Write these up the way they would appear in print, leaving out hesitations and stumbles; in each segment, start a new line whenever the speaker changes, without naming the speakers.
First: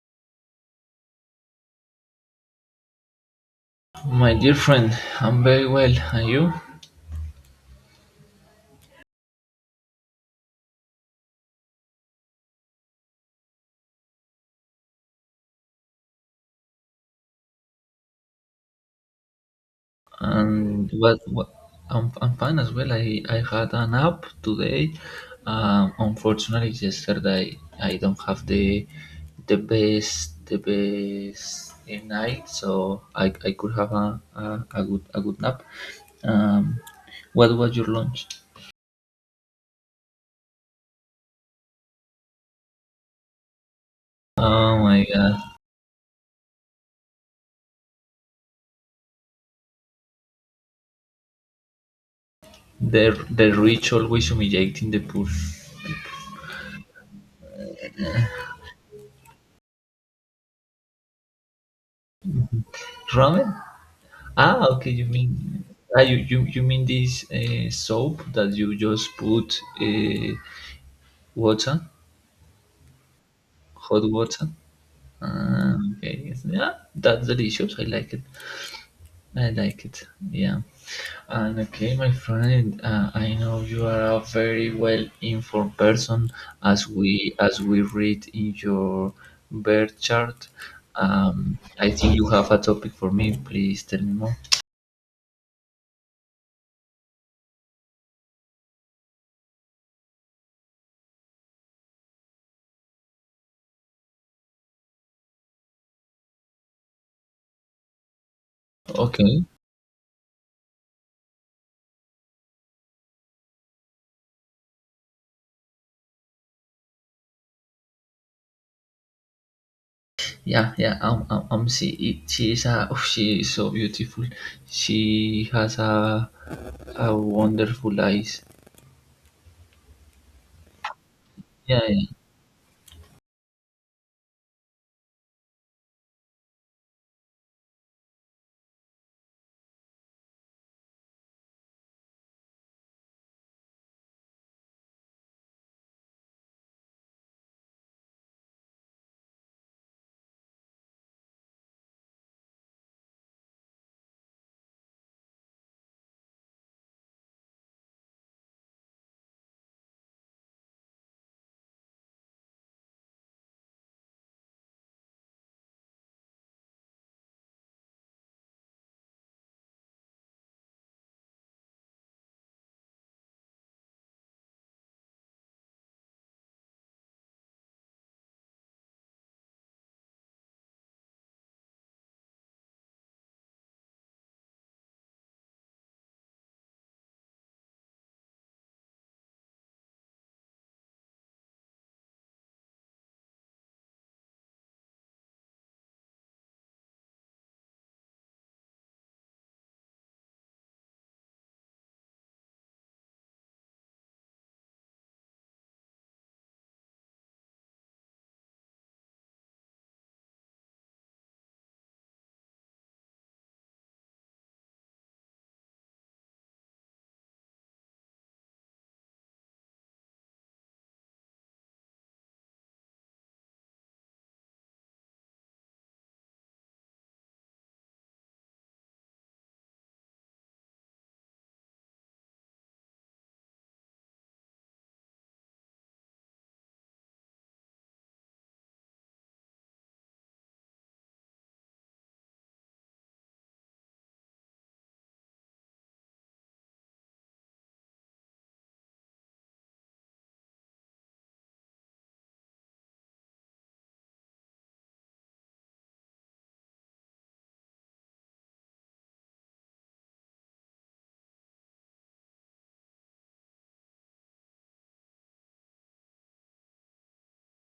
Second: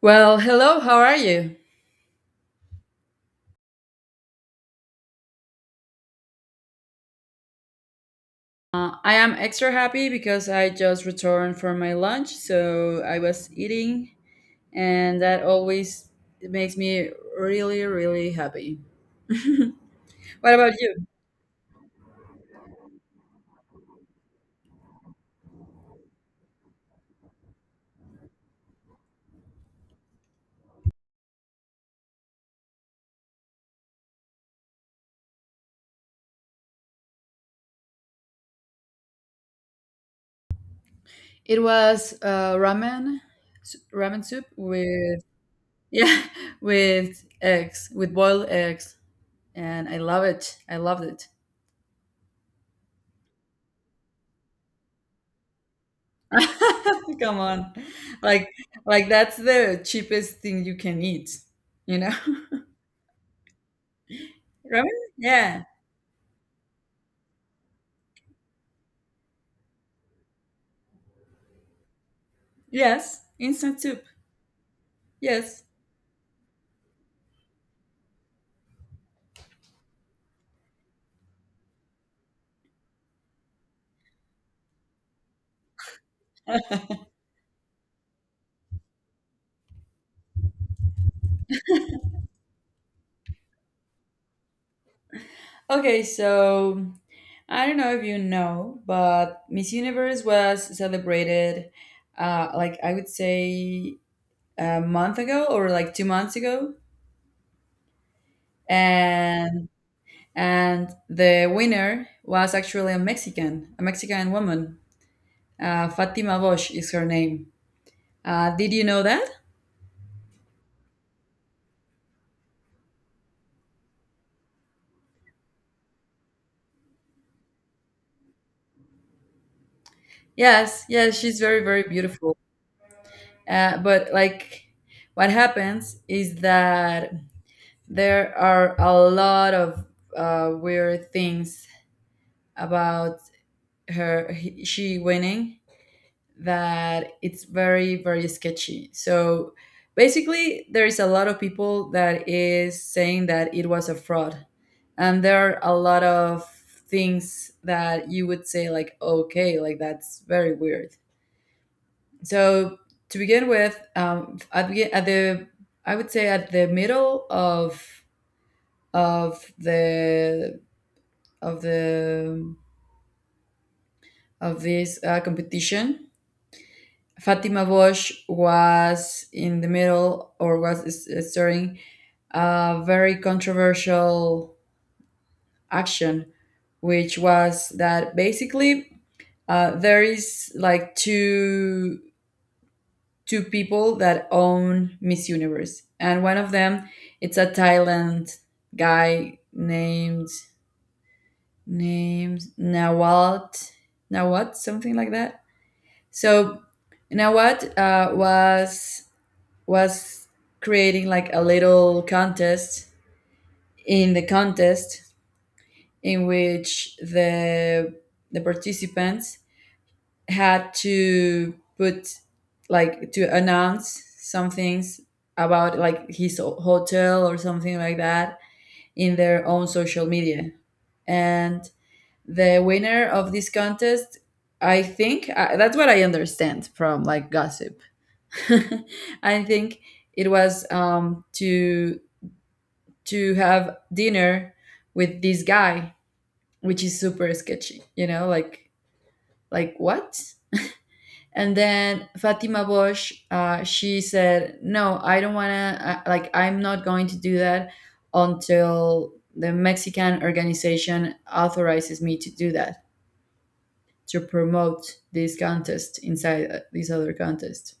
Well, hello, how are you?
My dear friend, I'm very well, and you?
I am extra happy because I just returned from my lunch, so I was eating, and that always makes me really, really happy. What about
And
you?
what? what I'm fine as well. I had a nap today. Unfortunately, yesterday I don't have the best night, so I could have a good nap. Um, what was your lunch?
It was ramen, ramen soup
Oh my
with
God,
yeah, with eggs, with boiled eggs, and I love it. I loved it.
the rich always humiliating the poor.
Come on, like like that's the cheapest thing you can eat, you know?
Ramen? Ah, okay.
Ramen?
You mean
Yeah.
ah, you mean this soap that you just put water,
Yes, instant
hot
soup.
water?
Yes.
Ah, okay. Yes. Yeah, that's delicious. I like it. I like it. Yeah. And okay, my friend, I know you are a very well informed person, as we read in your birth chart. I think you have a topic for me. Please tell me more.
Okay, so I don't know if you know, but Miss Universe was celebrated like I would say a month ago or like 2 months ago,
Okay.
and and the winner was actually a Mexican woman. Fatima Bosch is her name. Did you know that?
Yeah, yeah, she is a, oh, she is so beautiful. She has a wonderful eyes.
Yes, yes, she's very
Yeah,
very
yeah,
beautiful. But like, what happens is that there are a lot of weird things about she winning that it's very very sketchy. So basically, there is a lot of people that is saying that it was a fraud, and there are a lot of things that you would say like, okay, like that's very weird. So to begin with, at, at the, I would say at the middle of the of the of this competition. Fatima Bosch was in the middle or was starting a very controversial action, which was that basically, there is like two people that own Miss Universe, and one of them it's a Thailand guy named Nawat, something like that. So you know what, was creating like a little contest in the contest in which the participants had to put, like to announce some things about like his hotel or something like that in their own social media. And the winner of this contest, I think, that's what I understand from like gossip. I think it was to have dinner with this guy, which is super sketchy. You know, like what? And then Fatima Bosch, she said, "No, I don't wanna. Like, I'm not going to do that until the Mexican organization authorizes me to do that, to promote this contest inside this other contest."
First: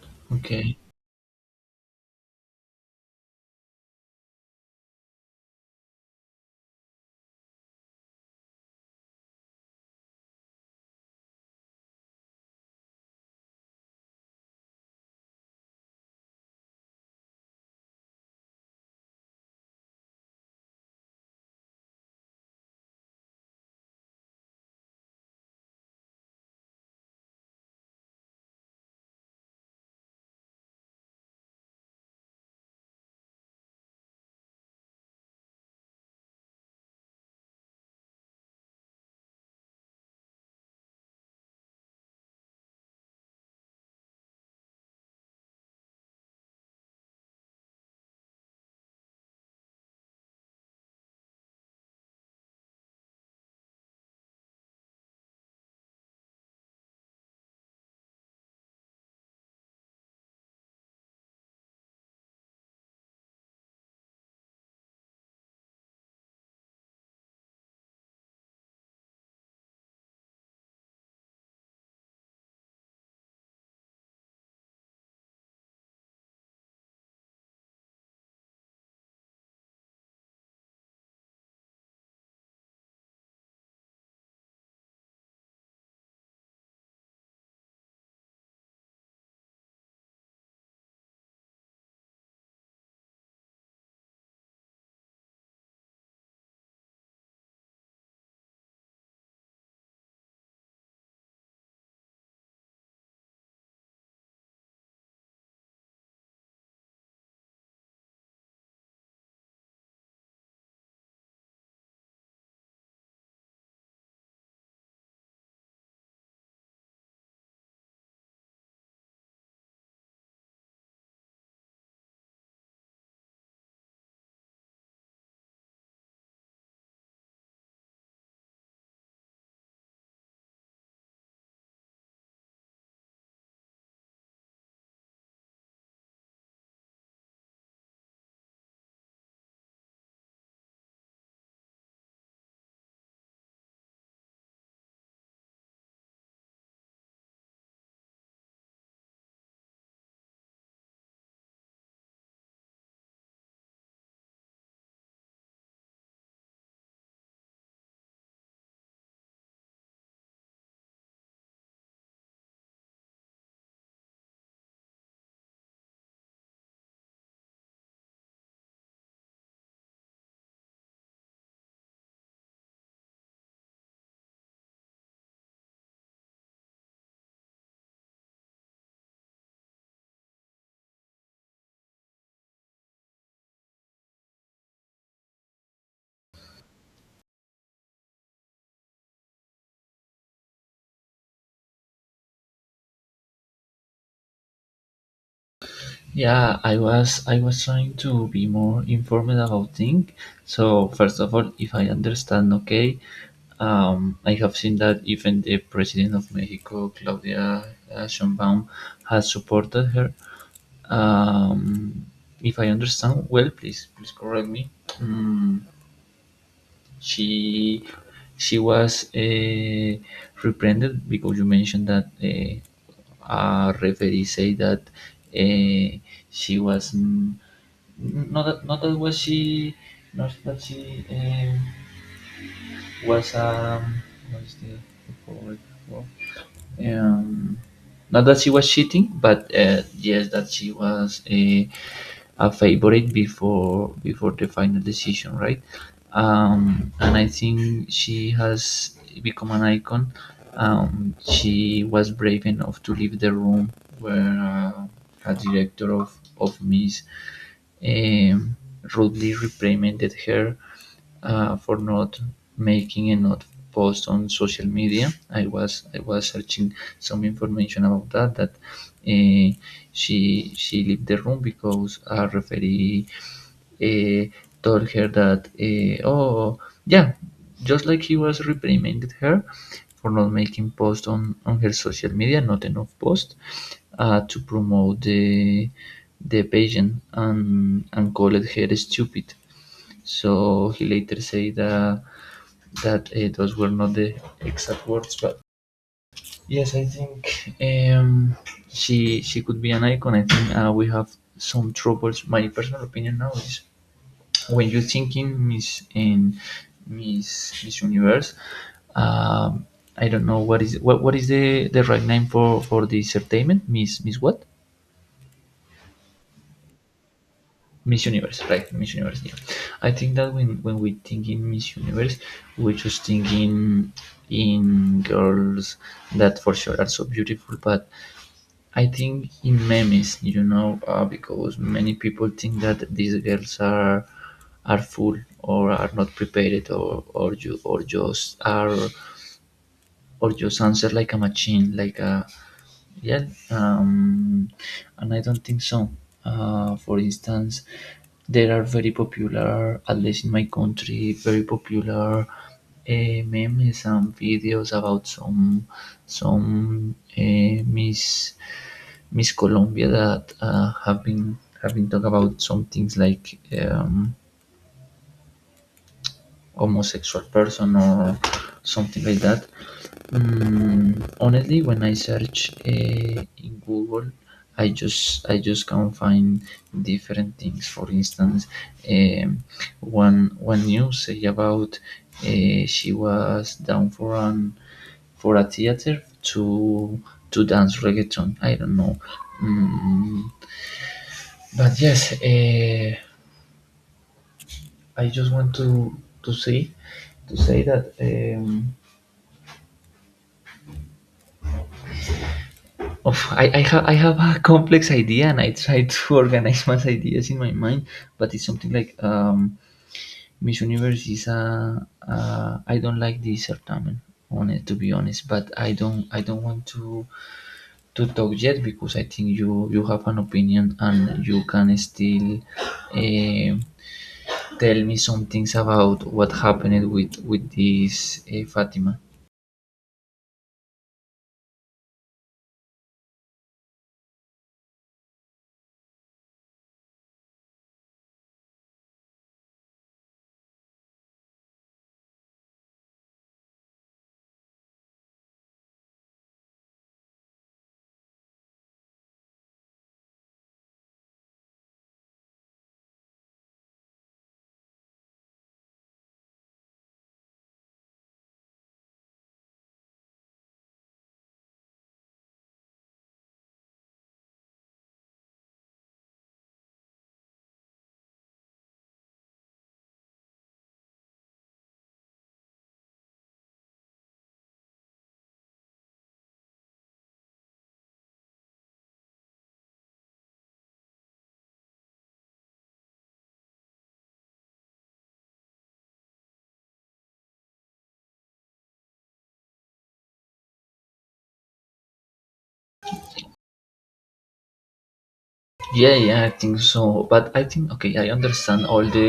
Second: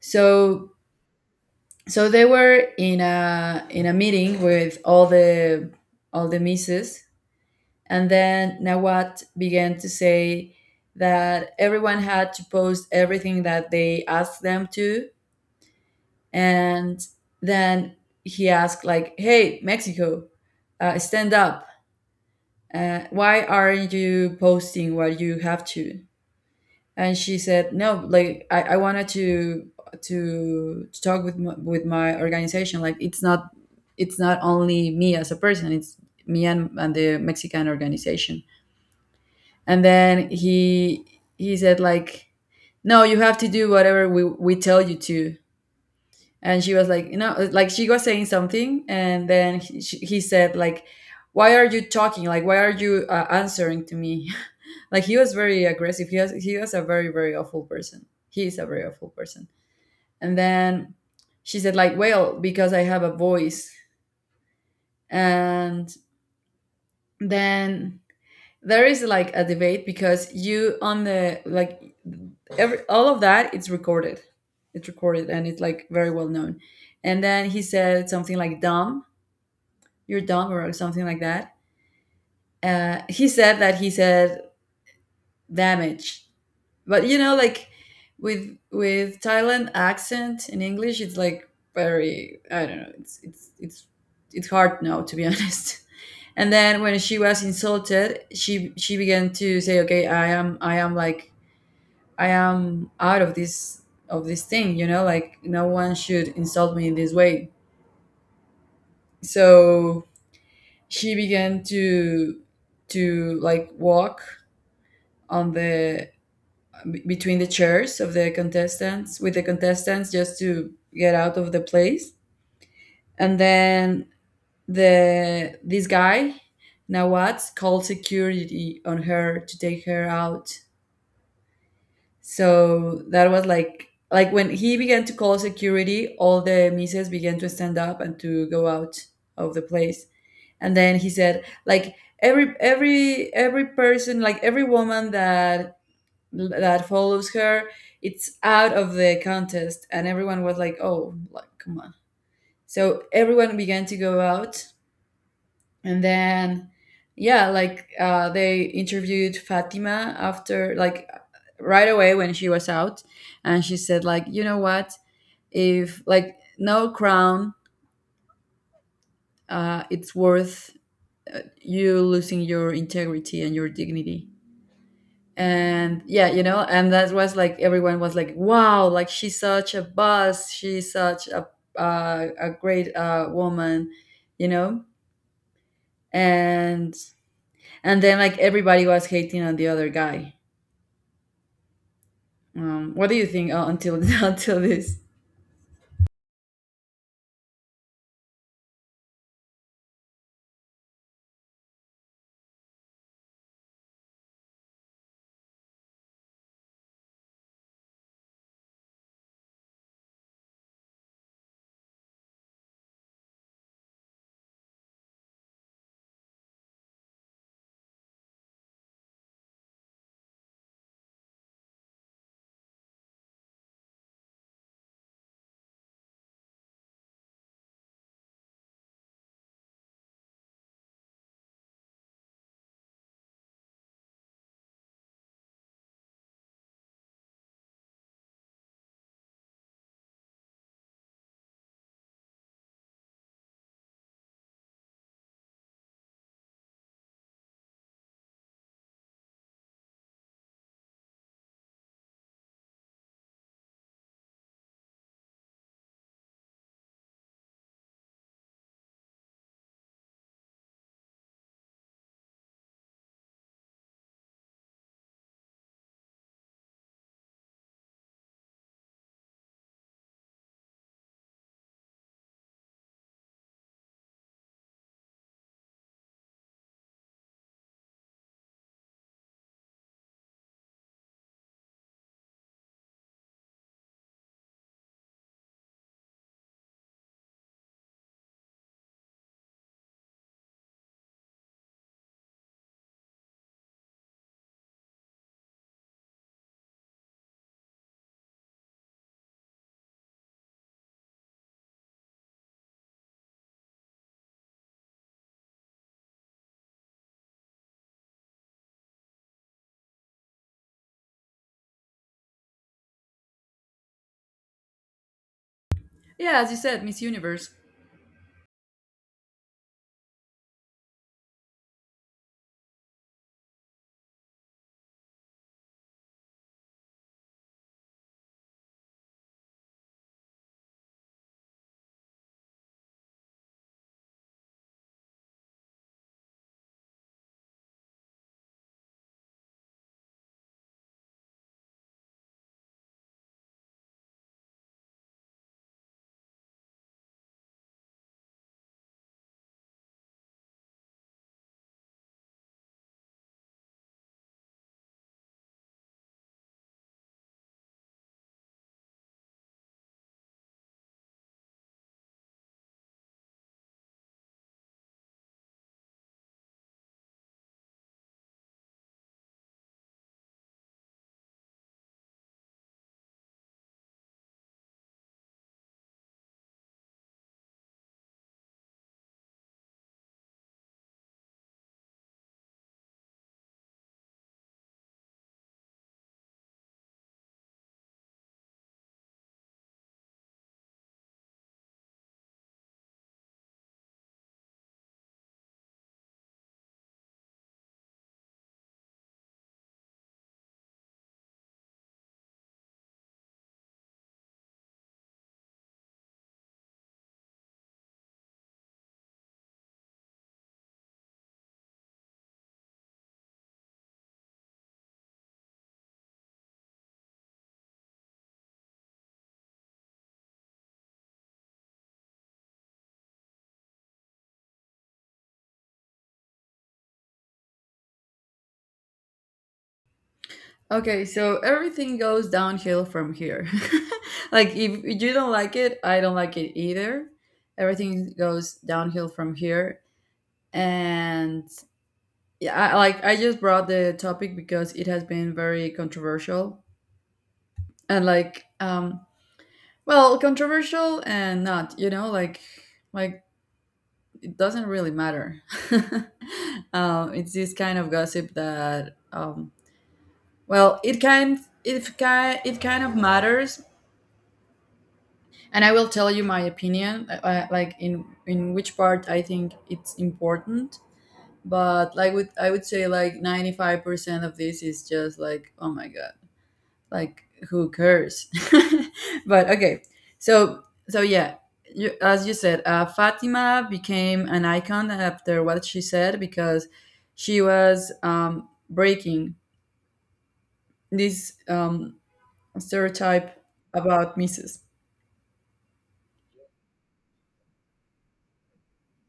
So
okay.
so they were in a meeting with all the misses, and then Nawat began to say that everyone had to post everything that they asked them to. And then he asked like, hey Mexico, stand up, why aren't you posting what you have to? And she said, no, like I wanted to talk with my organization. Like it's not, it's not only me as a person, it's me and the Mexican organization. And then he said like, no, you have to do whatever we tell you to. And she was like, you know, like she was saying something, and then he said like, why are you talking, like why are you answering to me? Like he was very aggressive. He was a very very awful person. He is a very awful person. And then she said like, well, because I have a voice. And then there is like a debate because you on the like, every all of that it's recorded. It's recorded and it's like very well known. And then he said something like dumb, you're dumb or something like that. He said that, he said damage, but you know, like with Thailand accent in English it's like very, I don't know, it's hard now to be honest. And then when she was insulted, she began to say, okay, I am, I am like, I am out of this, of this thing, you know, like no one should insult me in this way. So she began to like walk on the between the chairs of the contestants with the contestants, just to get out of the place. And then the this guy Nawaz called security on her to take her out. So that was like when he began to call security, all the misses began to stand up and to go out of the place. And then he said like every every person, like every woman that that follows her, it's out of the contest. And everyone was like, oh, like come on. So everyone began to go out. And then yeah, like they interviewed Fatima after, like right away when she was out. And she said like, you know what, if like no crown it's worth you losing your integrity and your dignity. And yeah, you know, and that was like, everyone was like wow, like she's such a boss, she's such a great woman, you know. and and then like everybody was hating on the other guy. What do you think until until this?
Yeah, I was trying to be more informed about things. So first of all, if I understand okay, I have seen that even the president of Mexico, Claudia Sheinbaum, has supported her. Um, if I understand well, please please correct me. Mm, She she was reprehended because you mentioned that a referee say that uh, she was not that, not that was she not that she was what is the word for um, not that she was cheating, but yes, that she was a favorite before before the final decision, right? And I think she has become an icon. She was brave enough to leave the room where a director of Miss um, rudely reprimanded her for not making and not post on social media. I was searching some information about that uh, she left the room because a referee uh, told her that uh, oh yeah just like he was reprimanded her for not making posts on her social media not enough posts to promote the patient and called her stupid, so he later said that that those were not the exact words, but yes, I think she could be an icon. I think we have some troubles. My personal opinion now is when you think in Miss Universe, um, I don't know what is the right name for the entertainment Miss Miss what?
Yeah, as you said, Miss Universe.
Miss Universe, right? Miss Universe. Yeah. I think that when we think in Miss Universe, we just think in girls that for sure are so beautiful, but I think in memes, you know, because many people think that these girls are full or are not prepared or you or just are or just answer like a machine, like a yeah. Um, and I don't think so. For instance, there are very popular, at least in my country, very popular memes and videos about some Miss Miss Colombia that have been talk about some things like. Um, homosexual person or something like that. Mm, honestly, when I search in Google, I just can find different things. For instance, um, one one news say about she was down for an for a theater to to dance reggaeton. I don't know, mm, but yes, I just want to say to say that. Of, I have I have a complex idea, and I try to organize my ideas in my mind. But it's something like Miss Universe is a. I don't like this certamen on it to be honest. But I don't want to talk yet because I think you you have an opinion and you can still uh, tell me some things about what happened with this Fatima.
Okay so everything goes downhill from here. Like if you don't like it, I don't like it either. Everything goes downhill from here. And yeah, like I just brought the topic because it has been very controversial. And like well, controversial and not, you know, like it doesn't really matter. It's this kind of gossip that well, it kind it kind it kind of matters. And I will tell you my opinion, like in which part I think it's important, but like with I would say like 95% of this is just like, oh my god, like who cares? But okay, so so yeah, you, as you said, Fatima became an icon after what she said, because she was breaking this stereotype about misses.
Yeah, yeah, I think so. But I think okay, I understand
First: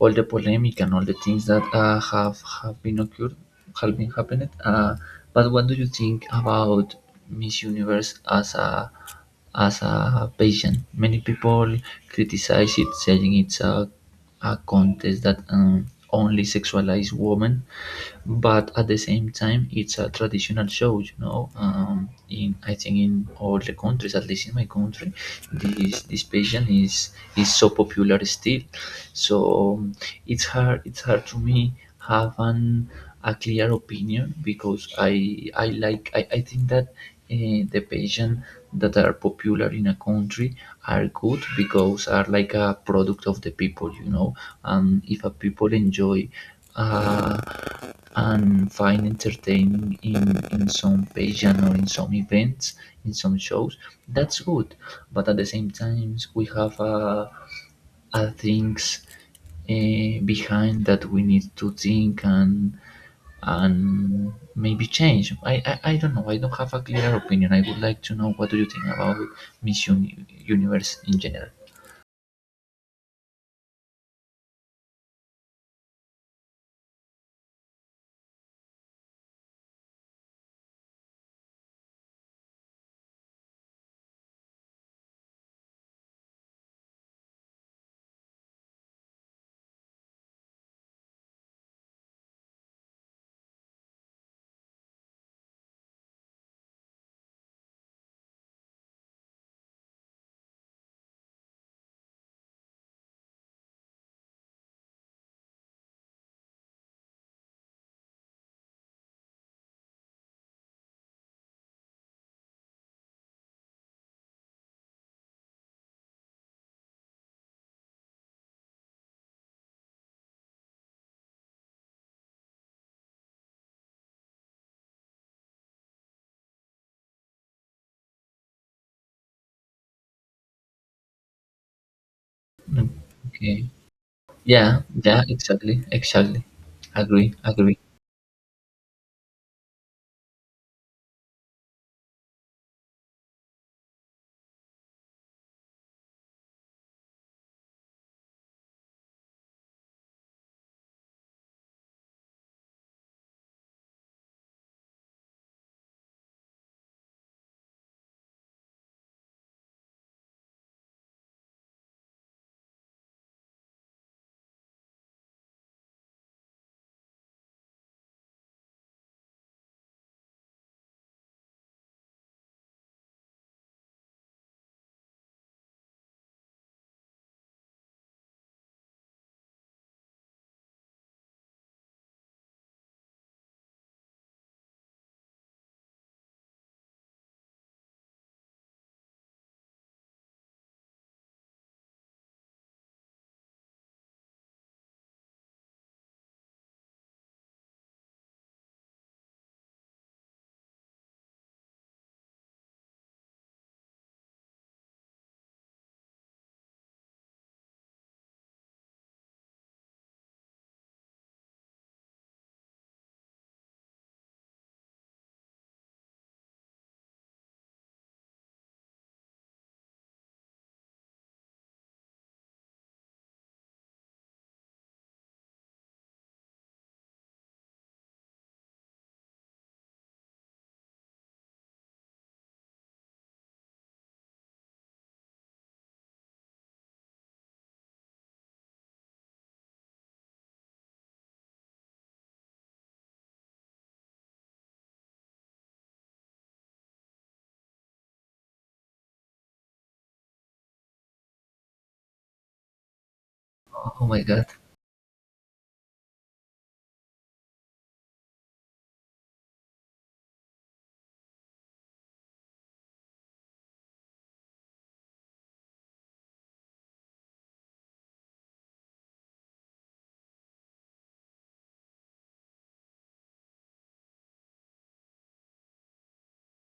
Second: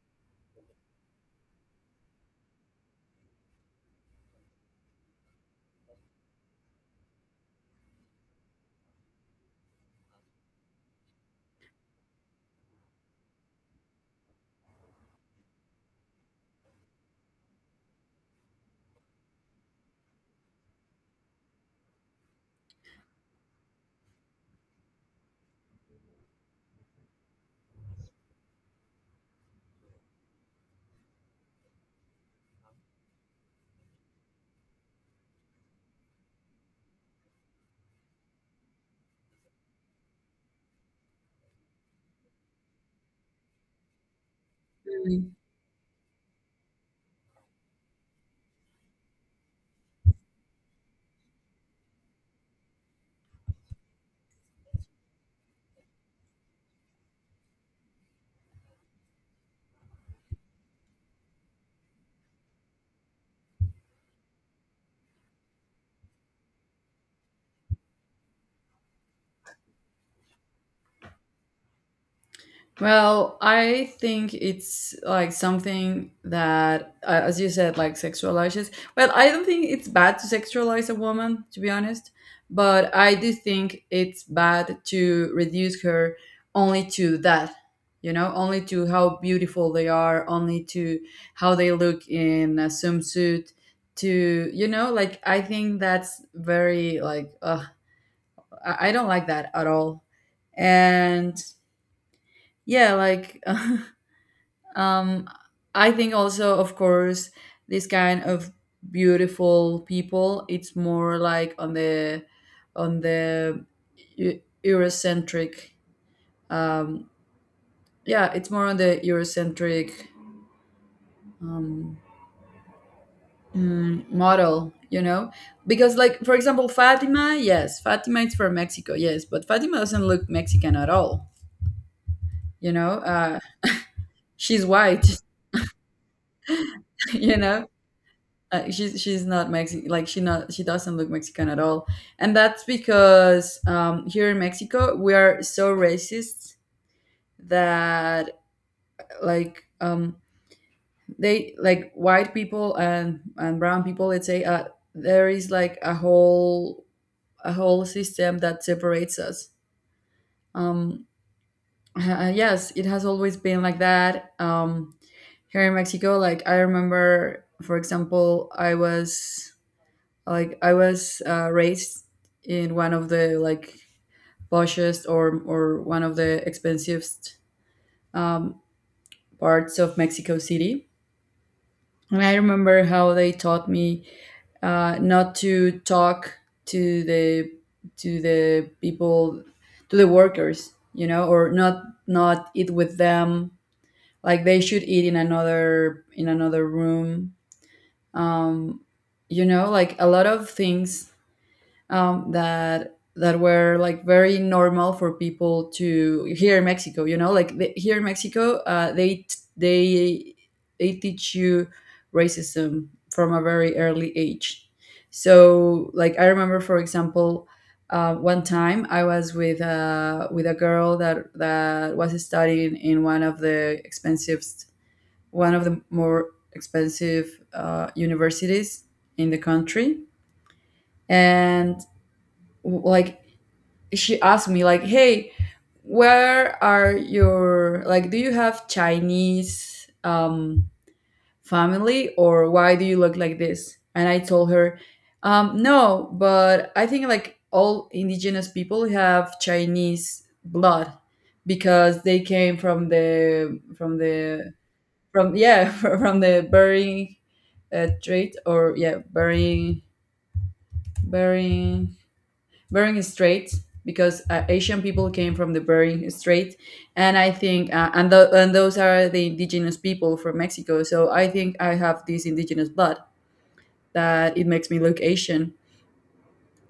all the polemic and all the things that uh, have been occurred, have been happened. But what do you think about Miss Universe as a pageant? Many people criticize it, saying it's a contest that only sexualize women, but at the same time it's a traditional show, you know, in I think in all the countries, at least in my country this this patient is so popular still, so it's hard to me have an a clear opinion because I like I think that the patients that are popular in a country are good because are like a product of the people, you know, and if a people enjoy uh, and find entertaining in some pageant or in some events, in some shows, that's good. But at the same time, we have things behind that we need to think and maybe change. I don't know. I don't have a clear opinion. I would like to know what do you think about Universe in general.
Well, I think it's like something that, as you said, like sexualizes. Well, I don't think it's bad to sexualize a woman, to be honest, but I do think it's bad to reduce her only to that, you know, only to how beautiful they are, only to how they look in a swimsuit, to, you know, like I think that's very, like, ugh, I don't like that at all. And yeah, like Um, I think also, of course, this kind of beautiful people, it's more like on the Eu- Eurocentric. Um, yeah, it's more on the Eurocentric um, model, you know, because like for example, Fatima, yes, Fatima is from Mexico, yes, but Fatima doesn't look Mexican at all, you know.
Mm, okay.
She's
Yeah.
white,
Yeah. Exactly. Exactly. Agree.
you know,
Agree.
she's not Mexican. Like she not, she doesn't look Mexican at all. And that's because here in Mexico we are so racist that like they like white people and brown people. Let's say there is like a whole system that separates us. Um, yes, it has always been like that. Here in Mexico, like I remember, for example, I was, like I was raised in one of the like poshest or one of the expensivest um, parts of Mexico City. And I remember how they taught me not to talk to the to the people, to the workers, you know, or not not eat with them, like they should eat in another room. um you know, like a lot of things, that that were like very normal for people to here in Mexico. You know, like the, here in Mexico, they they they teach you racism from a very early age. So, like I remember, for example, one time I was with a girl that that was studying in one of the expensive, one of the more expensive universities in the country, and like she asked me like, hey, where are your, like do you have Chinese family or why do you look like this? And I told her, no, but I think like all indigenous people have Chinese blood, because they came from the from
Oh my God.
the from, yeah, from the burying trait, or yeah, burying burying Bering Strait, because Asian people came from the Bering Strait. And I think and and those are the indigenous people from Mexico. So I think I have this indigenous blood that it makes me look Asian.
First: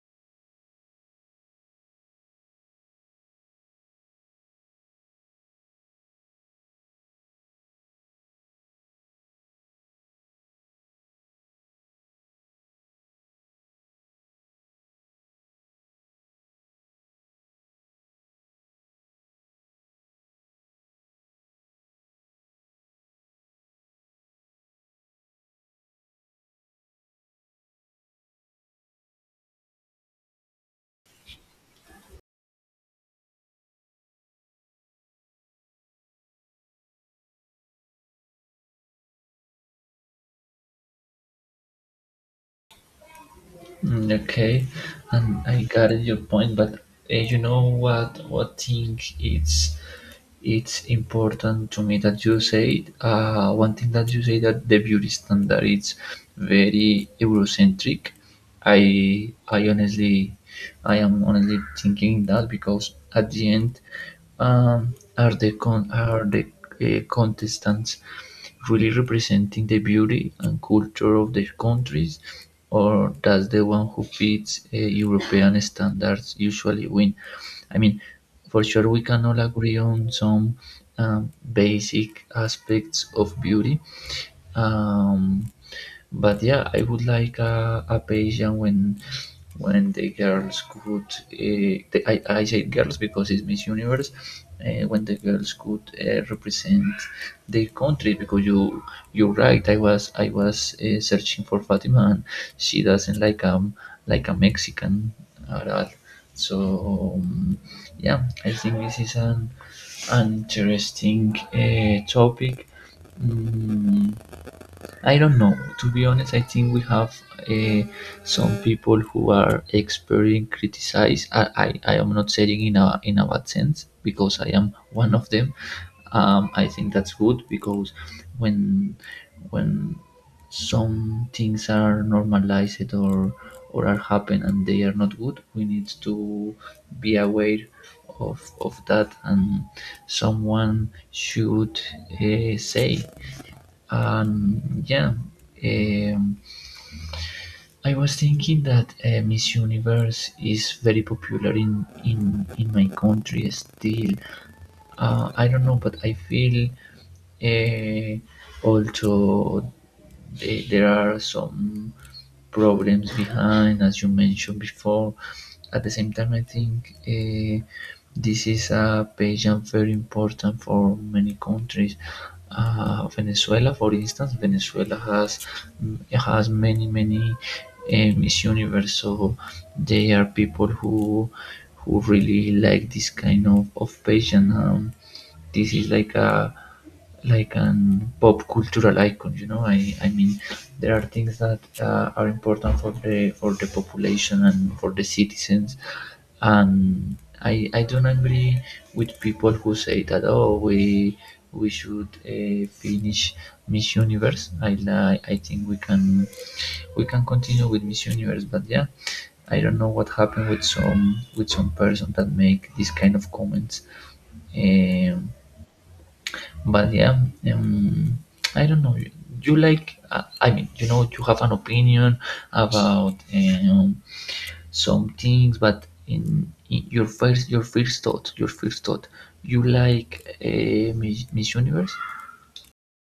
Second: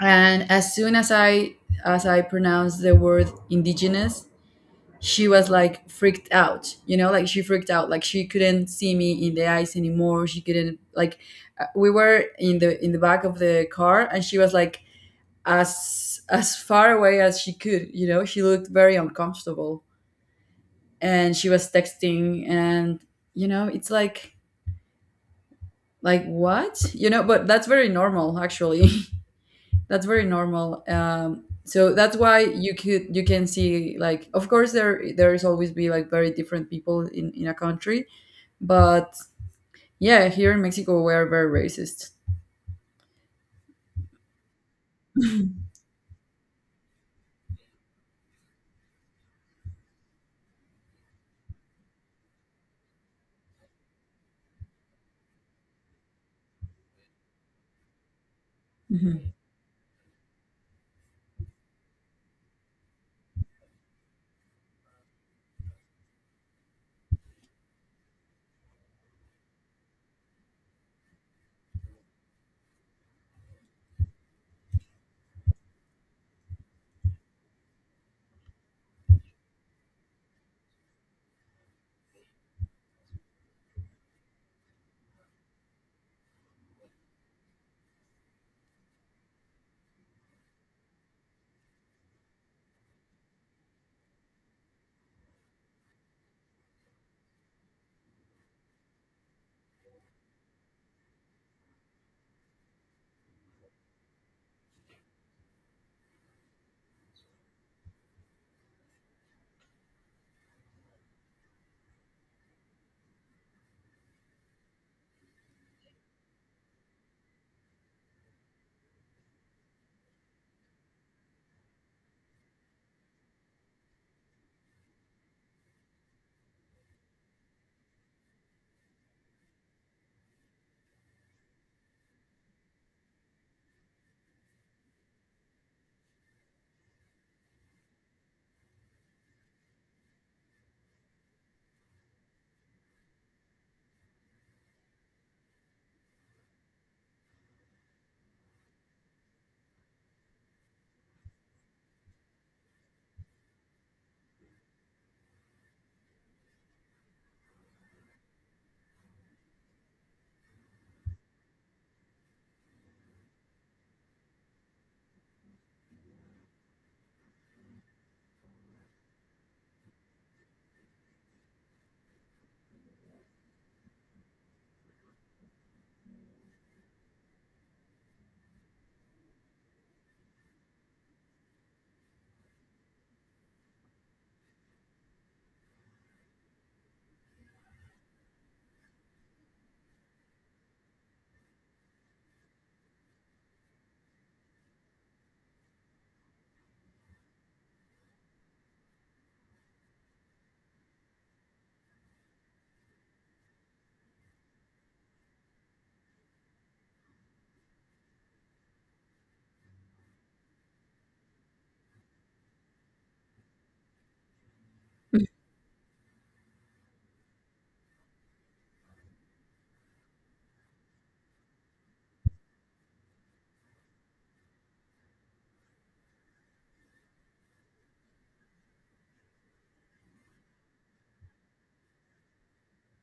And as soon as I pronounced the word indigenous, she was like freaked out. You know, like she freaked out. Like she couldn't see me in the eyes anymore. She couldn't like we were in the back of the car, and she was like as far away as she could. You know, she looked very uncomfortable and she was texting. And you know it's like what. But that's very normal actually. That's very normal. So that's why you could you can see, like, of course there is always be like very different people in a country. But yeah, here in mexico we are very racist.
Mm, okay, and I got your point, but you know what? What thing it's? It's important to me that you said one thing that you say that the beauty standard is very eurocentric. i
Mhm.
i honestly, I am honestly thinking that because at the end, are the are the contestants really representing the beauty and culture of their countries, or does the one who fits european standards usually win? I mean, for sure we can all agree on some basic aspects of beauty. um, but yeah, I would like a pageant when the girls could. The, I say girls because it's Miss Universe. When the girls could represent their country, because you you're right. I was searching for Fatima, and she doesn't like a Mexican at all. So yeah, I think this is an interesting topic. Mm, I don't know. To be honest, I think we have uh, some people who are expert in criticize. I am not saying in a bad sense because I am one of them. I think that's good because when when some things are normalized or are happen and they are not good, we need to be aware of that, and someone should say yeah, um, I was thinking that Miss Universe is very popular in my country still. I don't know, but I feel uh, also there are some problems behind, as you mentioned before. At the same time, I think this is a page and very important for many countries. Venezuela, for instance, Venezuela has many many Miss Universe, so they are people who really like this kind of page, and this is like a like an pop cultural icon. You know, I mean, there are things that are important for the population and for the citizens, and I don't agree with people who say that oh we should finish Miss Universe. I think we can continue with Miss Universe, but yeah, I don't know what happened with some person that make this kind of comments. Um, but yeah, um, I don't know. You like, I mean, you know, you have an opinion about some things, but in your first thought, you like Miss Universe?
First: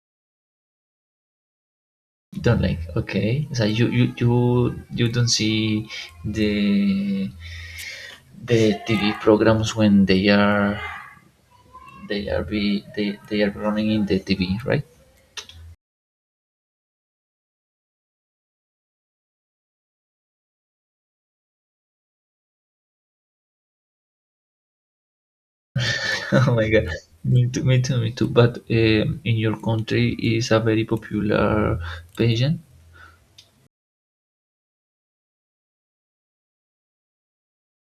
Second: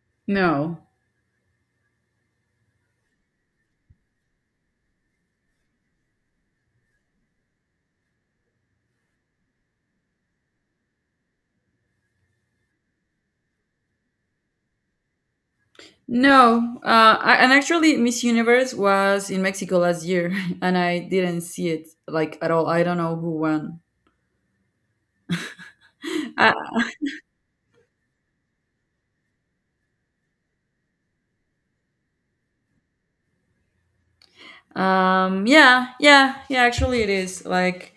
No.
You don't like. Okay, so you don't see the the TV programs when they are they are running in the TV, right?
No, and actually, Miss Universe was in Mexico last year, and I didn't see it like at all. I don't know who won. Uh,
Oh my god, me too, me too, me too. But in your country is a very popular pageant.
yeah, yeah, yeah. Actually, it is like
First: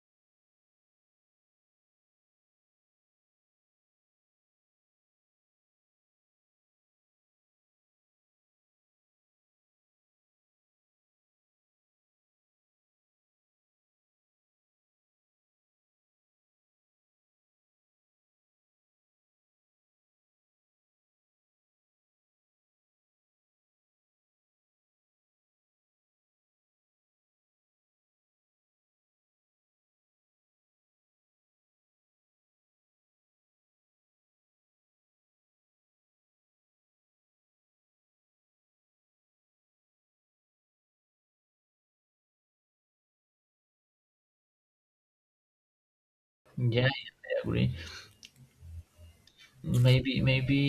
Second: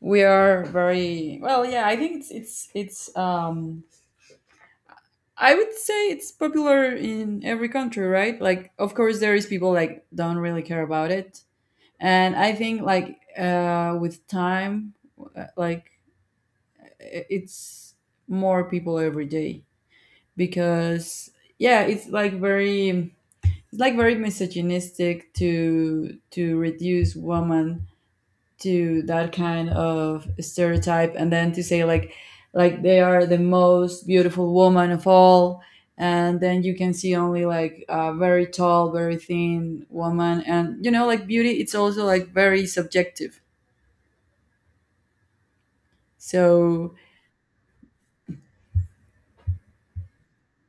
we are very well. Yeah, I think it's. I would say it's popular in every country, right? Like, of course, there is people like don't really care about it, and I think like with time, like it's more people every day because yeah it's like very misogynistic to reduce woman to that kind of stereotype, and then to say like they are the most beautiful woman of all. And then you can see only like a very tall, very thin woman. And you know, like, beauty it's also like very subjective,
Yeah,
so
I agree. Maybe, maybe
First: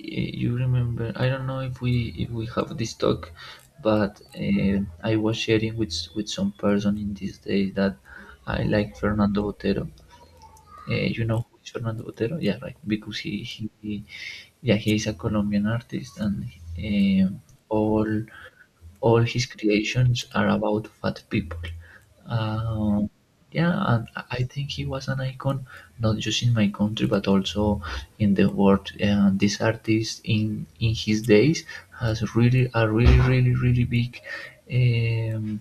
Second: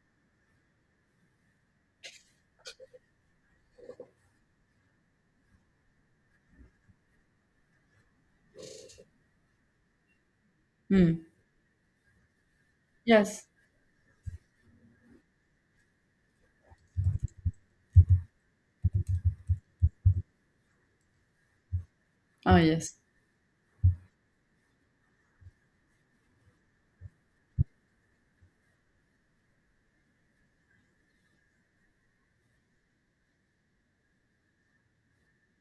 you remember. I don't know if we have this talk, but I was sharing with with some person in these days that I like Fernando Otero.
mm,
You know who is Fernando Otero? Yeah, right. Because
yes.
he yeah he is a Colombian artist, and um all all his creations are about fat people.
Oh yes.
Uh, yeah, and I think he was an icon not just in my country but also in the world. And this artist in his days has really a really really really big um,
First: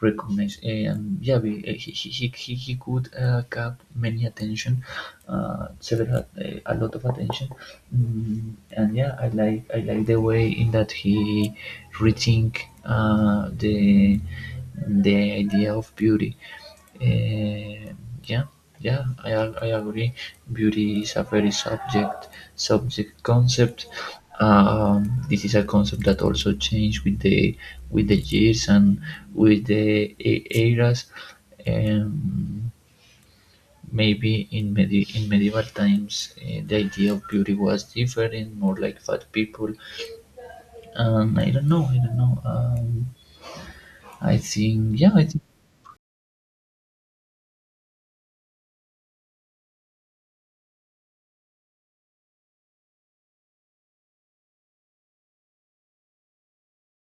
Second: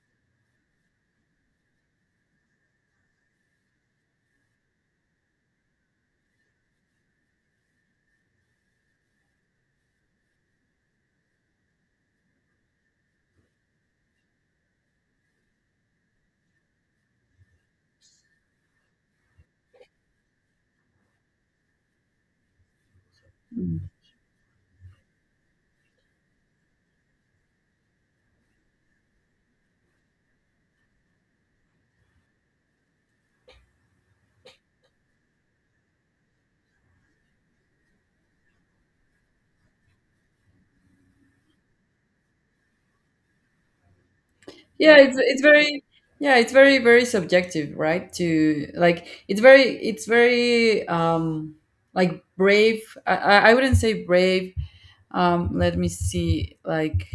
recognition. And yeah, we, eh, he could got many attention, several a lot of attention. Mm, and yeah, I like the way in that he rethink the idea of beauty. Eh, yeah, yeah, I agree. Beauty is a very subject subject concept.
Hmm.
This is a concept that also changed with the years and with the eras. Um, Maybe in, in medieval times, eh, the idea of beauty was different, more like fat people. I don't know. I don't know.
Yeah
I
it's
think,
very yeah it's very very subjective, right? To like it's very like brave, I wouldn't say brave. Let me see,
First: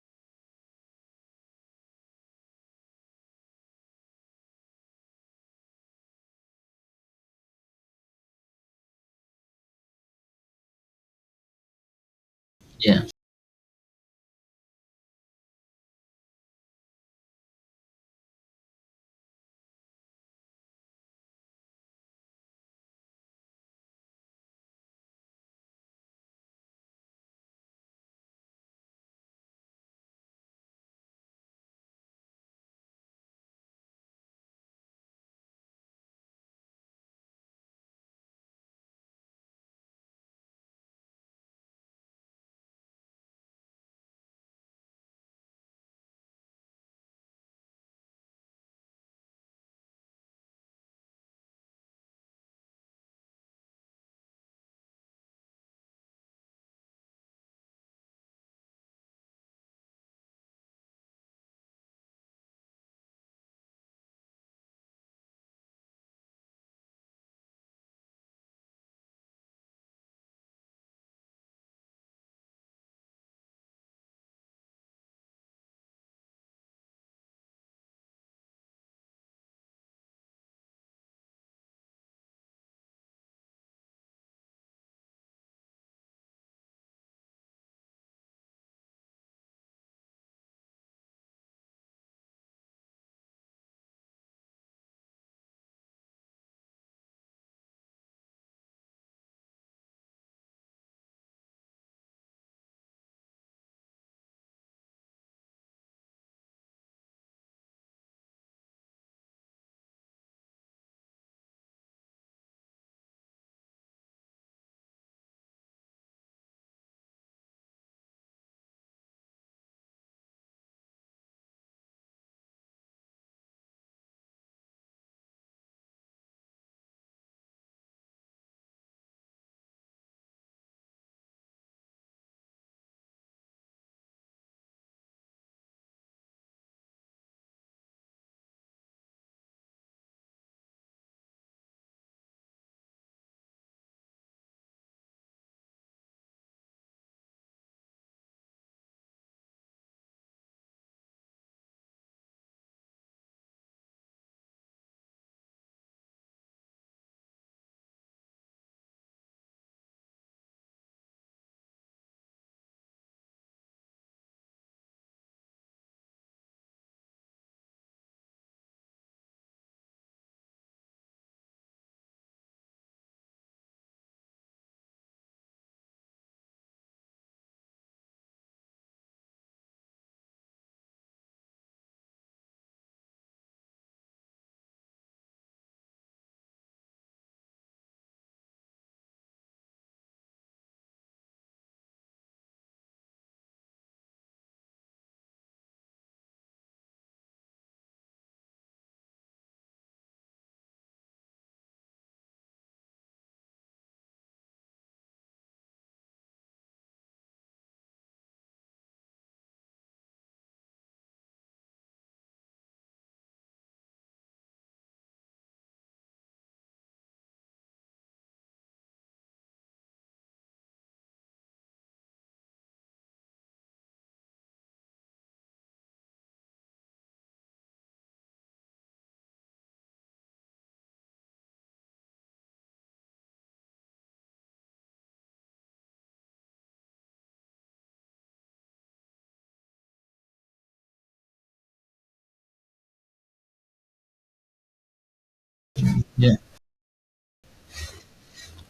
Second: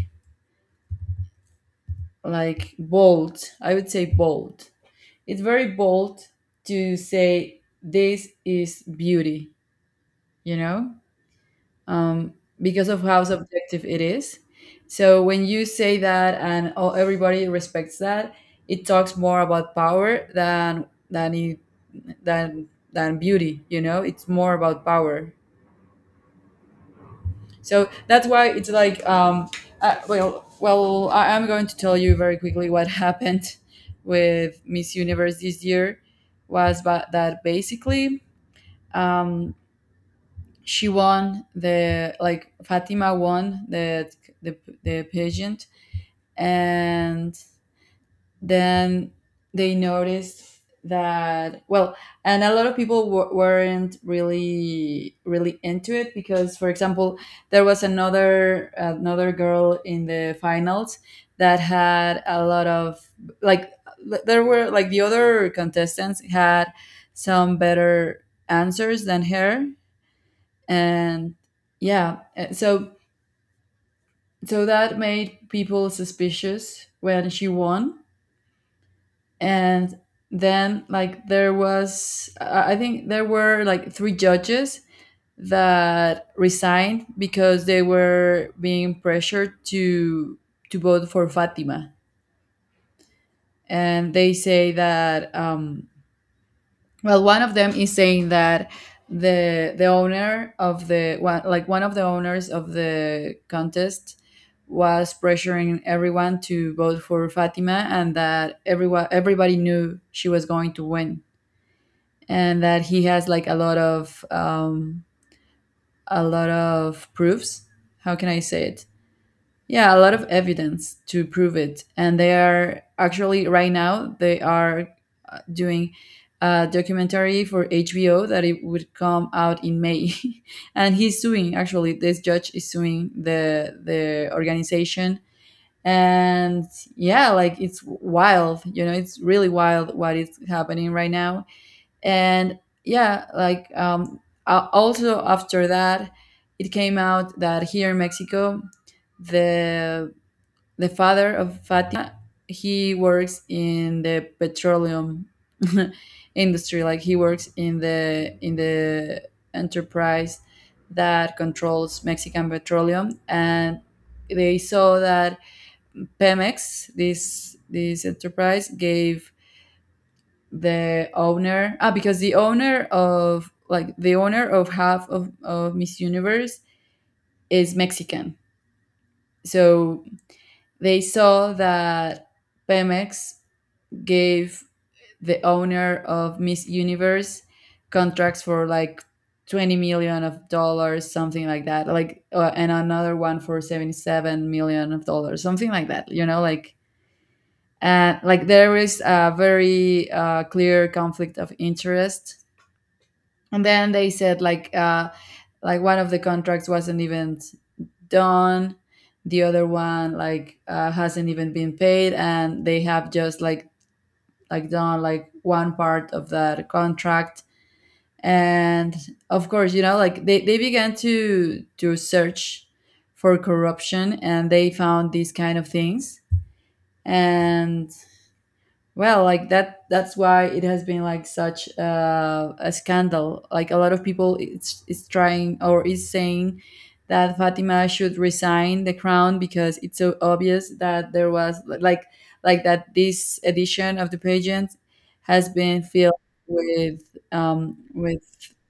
like bold, I would say bold. It's very bold to say this is beauty, you know. um, because of
yeah,
how subjective it is. So when you say that and oh, everybody respects that, it talks more about power than than beauty. You know, it's more about power. So that's why it's like well, I am going to tell you very quickly what happened with Miss Universe this year was ba- that basically. Um, she won the like Fatima won the the pageant, and then they noticed that, well, and a lot of people weren't really really into it because, for example, there was another girl in the finals that had a lot of like. There were like the other contestants had some better answers than her. And yeah so so that made people suspicious when she won. And then, like, there was I think there were like three judges that resigned because they were being pressured to vote for fatima. And they say that well, one of them is saying that the owner of the one, like one of the owners of the contest, was pressuring everyone to vote for Fatima, and that everyone everybody knew she was going to win, and that he has like a lot of proofs. How can I say it? Yeah, a lot of evidence to prove it. And they are actually, right now, they are doing a documentary for HBO that it would come out in May. And he's suing, actually, this judge is suing the organization. And yeah, like it's wild, you know, it's really wild what is happening right now. And yeah, like also after that, it came out that here in Mexico, the the father of Fatima, he works in the petroleum industry. Like he works in the enterprise that controls Mexican petroleum. And they saw that Pemex, this enterprise, gave the owner, ah, because the owner of, like, the owner of half of Miss Universe is Mexican. So they saw that Pemex gave the owner of Miss Universe contracts for like 20 million of dollars, something like that, like and another one for 77 million of dollars, something like that, you know. Like like there is a very clear conflict of interest. And then they said like, like one of the contracts wasn't even done, the other one like hasn't even been paid and they have just like done like one part of that contract. And of course, you know, like they began to search for corruption and they found these kind of things. And well, like that, that's why it has been like such a scandal. Like a lot of people it's is trying or is saying that Fatima should resign the crown because it's so obvious that there was like that this edition of the pageant has been filled
yeah.
with um with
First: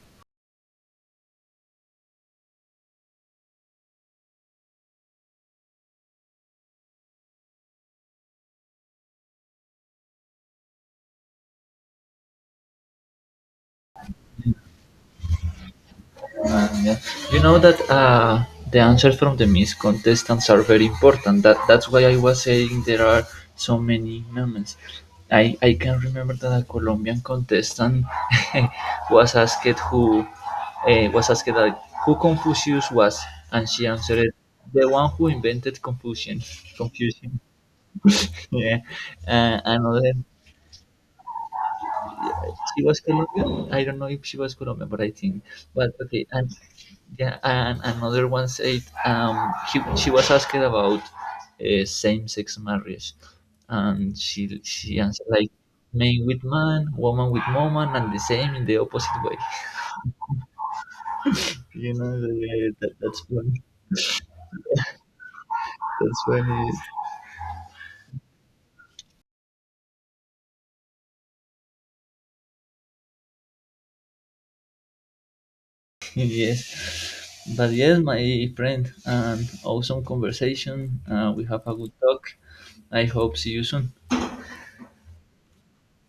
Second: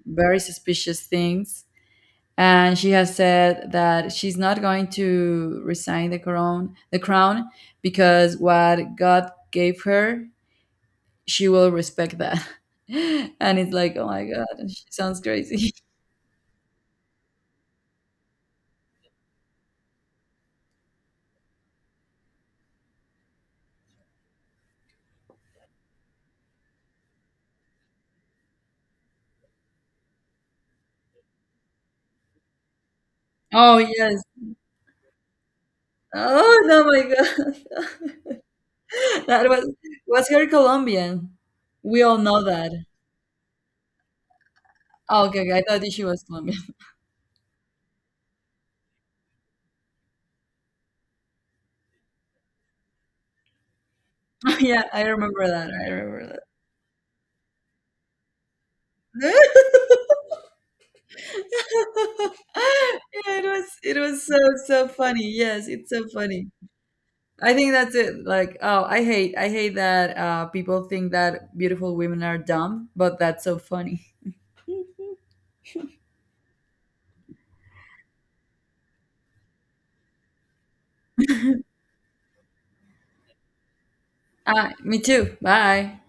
very suspicious things. And she has said that she's not going to resign the crown the crown, because what God gave her she will respect that. And it's like, oh my god, she sounds crazy.
Yeah. You know that the answers from the Miss contestants are very important. That that's why I was saying there are so many moments. I can remember that a Colombian contestant was asked who was asked like, who Confucius was, and
Oh
she
yes.
answered the one who invented Confucian.
Oh no my
Confucian.
god.
yeah.
That
Another.
was her Colombian. We all know that.
She was Colombian. I don't know if she was Colombian, but I
Oh,
think.
okay, okay. I thought
But
that she was
okay. And
Colombian.
yeah, and another one said she was asked about same-sex marriage, and she
Yeah,
she
I
answered
remember
like
that. I
man
remember
with
that.
man, woman with woman, and the same in the opposite way. You know
Yeah,
the, that's funny.
it was so so funny. Yes, it's so
That's
funny.
funny.
I think that's it. Like, oh, I hate that people think that beautiful women are dumb, but that's so funny.
Yes, but yes, my friend, and awesome conversation. We have a good talk. I hope see you soon.
Ah, me too. Bye.